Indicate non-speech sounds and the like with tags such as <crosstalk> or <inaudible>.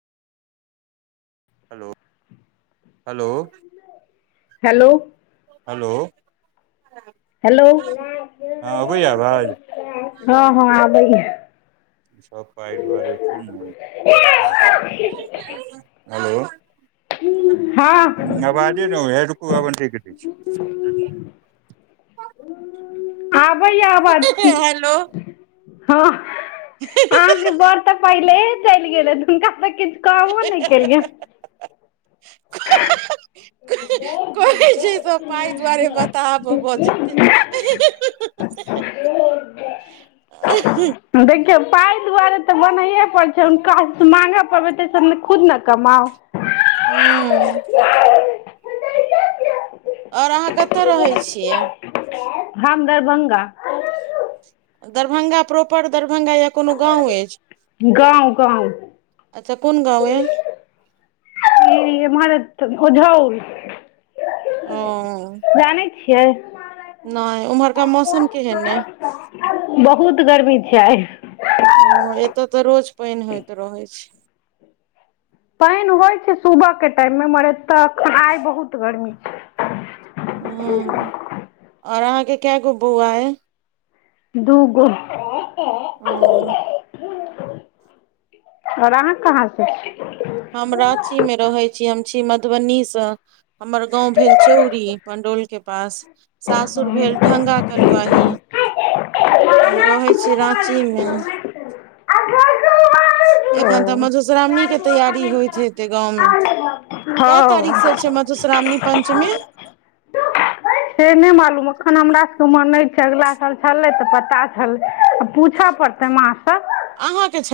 Hello, hello. Hello hello. Hello, आवाज हँ, हँ आबैया <unintelligible> रे छै ब, हेलो। हँ नबाजे ने, हेरुक आ बनटी क। आबैए आबाद की हँ, आहा बौर तऽ पहिल चलि गेल तऽ तऽ। कामो नहि केलियै। <inaudible> कहै छै, ई सभ पाइ दुआरे बताब भऽ जेतै। आ <unintelligible> देखियौ, पाइ दुआरे तऽ बनैए पड़ै छै, हुनकासँ माँगऽ पड़बै तै, से हम ने खुद ने कमाउ। हू <unintelligible> ओर अहाँ कतय रहै छियै? हम दरभंगा दरभंगा प्रॉपर दरभंगा या कोनो गाँंव अछि गाँव गाॅंव अच्छा कोन गाँव य इ मरत उझोउल ओं जानै छियै नहि उम्हरका मौसम केहन ऐ बहुत गर्मी छै आइ ओ एतय तऽ रोज पैनि होइत रहै छै पैनि होइ छै सुबह के टाइम मे मर एतऽ आइ बहुत गर्मी छै हूँ और अहाँके केऽ गो बौआ अइ दू गो ओ और अहाँ कहाँ सँ छी हम रांची में रहै छी हम छी मधुबनी सँ हमर गाँंव भेल चौरी मंडौल के पास सासुर भेल ढंगा कलुआही हम रहै छी राँची में एखन तऽ मधुश्रावणीे के तैयारी होइत हेतै गाँव में के ओ तारीख हँ से छै मधुश्रावणी पंचमी से नै मालुम‌ अखन हमरा से उमा नहि छै अगला साल छलै तऽ पता छलै पूछो परतै त मां सब अहाँके छै